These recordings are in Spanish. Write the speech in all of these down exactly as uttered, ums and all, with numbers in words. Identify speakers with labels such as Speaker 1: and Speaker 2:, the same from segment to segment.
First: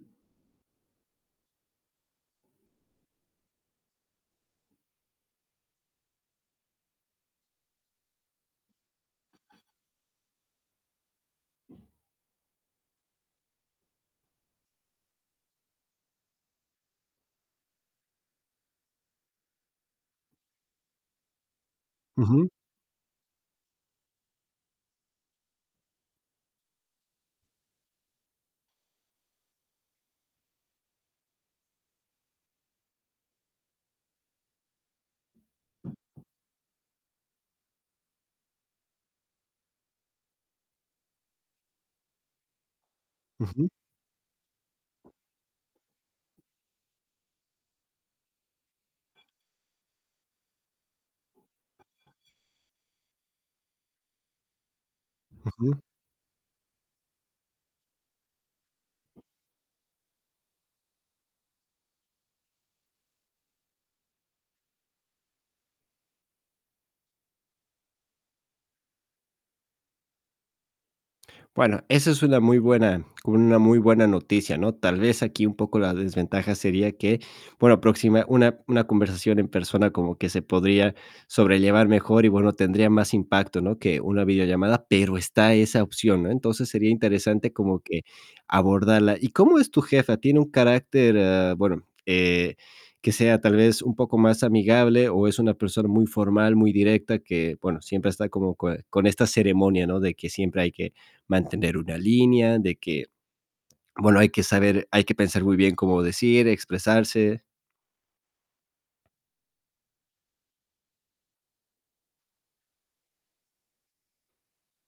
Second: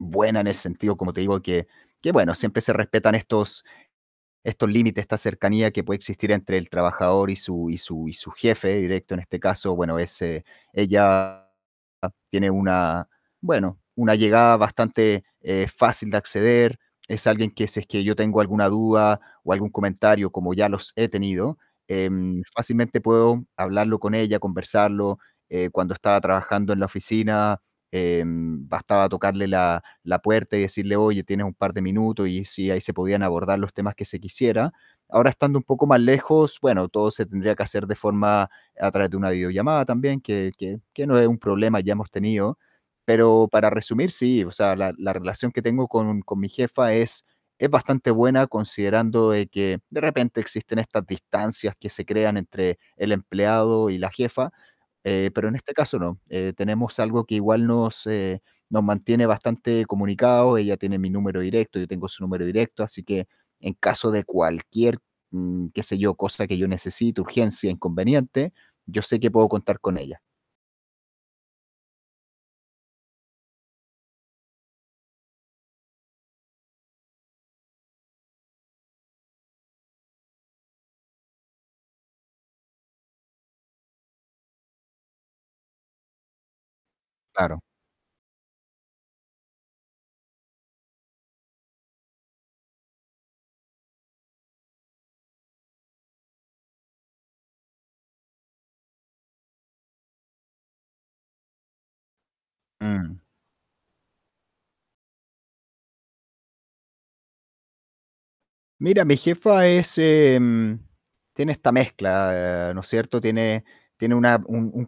Speaker 1: Buena en el sentido, como te digo, que que bueno, siempre se respetan estos estos límites, esta cercanía que puede existir entre el trabajador y su y su y su jefe directo, en este caso, bueno, ese ella tiene una, bueno, una llegada bastante, eh, fácil de acceder. Es alguien que si es que yo tengo alguna duda o algún comentario, como ya los he tenido, em,
Speaker 2: Ujú.
Speaker 1: fácilmente puedo hablarlo con ella, conversarlo. Eh, cuando estaba trabajando en la oficina, em, bastaba tocarle la la puerta y decirle: "Oye, ¿tienes un par de minutos?". Y si ahí se podían abordar los temas que se quisiera. Ahora, estando un poco más lejos, bueno, todo se tendría que hacer de forma a través de una videollamada también, que que que no es un problema, ya hemos tenido. Pero
Speaker 2: Ujú.
Speaker 1: para resumir, sí, o sea, la la relación que tengo con con mi jefa es es bastante buena considerando de que de repente existen estas distancias que se crean entre el empleado y la jefa, eh, pero en este
Speaker 2: Ujú.
Speaker 1: caso no. Eh, tenemos algo que igual nos, eh, nos mantiene bastante comunicados. Ella tiene mi número directo, yo tengo su número directo, así que en caso de cualquier, mm, qué sé yo, cosa que yo necesite, urgencia, inconveniente, yo sé que puedo contar con ella.
Speaker 2: Bueno, esa es una muy buena una muy buena noticia, ¿no? Tal vez aquí un poco la desventaja sería que, bueno, próxima una una conversación en persona como que se podría sobrellevar mejor y bueno, tendría más impacto, ¿no?, que una videollamada, pero está esa opción, ¿no? Entonces, sería interesante
Speaker 1: Claro.
Speaker 2: como que abordarla. Y ¿cómo es tu jefa? ¿Tiene un carácter, eh, bueno, eh, que sea tal vez un poco más amigable o es una persona muy formal, muy directa, que, bueno, siempre está como co con esta ceremonia, ¿no?, de que siempre hay que mantener una línea, de que,
Speaker 1: Mm.
Speaker 2: bueno, hay que saber hay que pensar muy bien cómo decir, expresarse?
Speaker 1: Mira, mi jefa es, em tiene esta mezcla, ¿no es cierto? Tiene tiene una un un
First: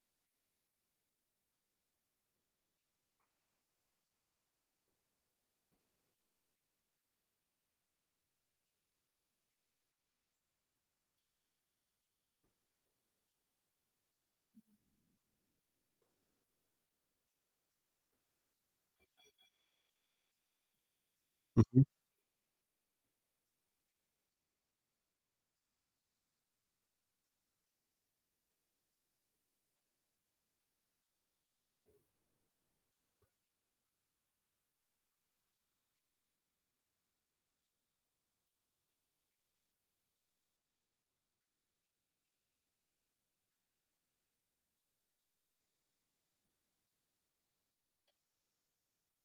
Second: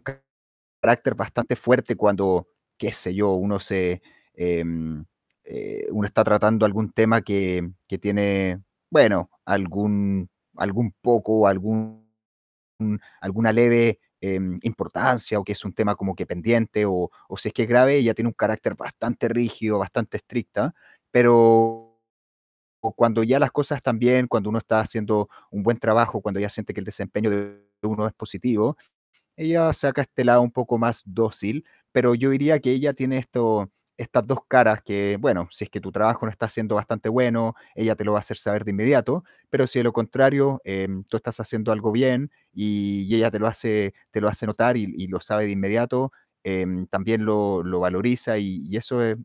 Speaker 1: carácter bastante fuerte cuando, qué sé yo, uno se, em, eh, uno está tratando algún tema que que tiene, bueno, algún algún poco, algún alguna leve, em, importancia o que es un tema como que pendiente o o si es que es grave, ella tiene un carácter bastante rígido, bastante estricta, pero
Speaker 2: Ujú.
Speaker 1: cuando ya las cosas están bien, cuando uno está haciendo un buen trabajo, cuando ella siente que el desempeño de uno es positivo, ella saca este lado un poco más dócil, pero yo diría que ella tiene esto estas dos caras que, bueno, si es que tu trabajo no está siendo bastante bueno, ella te lo va a hacer saber de inmediato, pero si es lo contrario, em, tú estás haciendo algo bien, y ella te lo hace te lo hace notar y y lo sabe de inmediato, em, también lo lo valoriza y y eso es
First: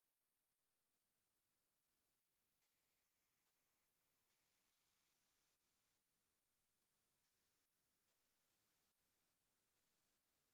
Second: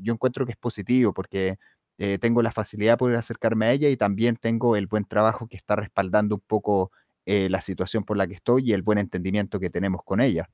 Speaker 1: yo encuentro que es positivo porque, eh, tengo la facilidad de poder acercarme a ella y también tengo el buen trabajo que está respaldando un poco, eh, la situación por la que estoy, y el buen entendimiento que tenemos con ella.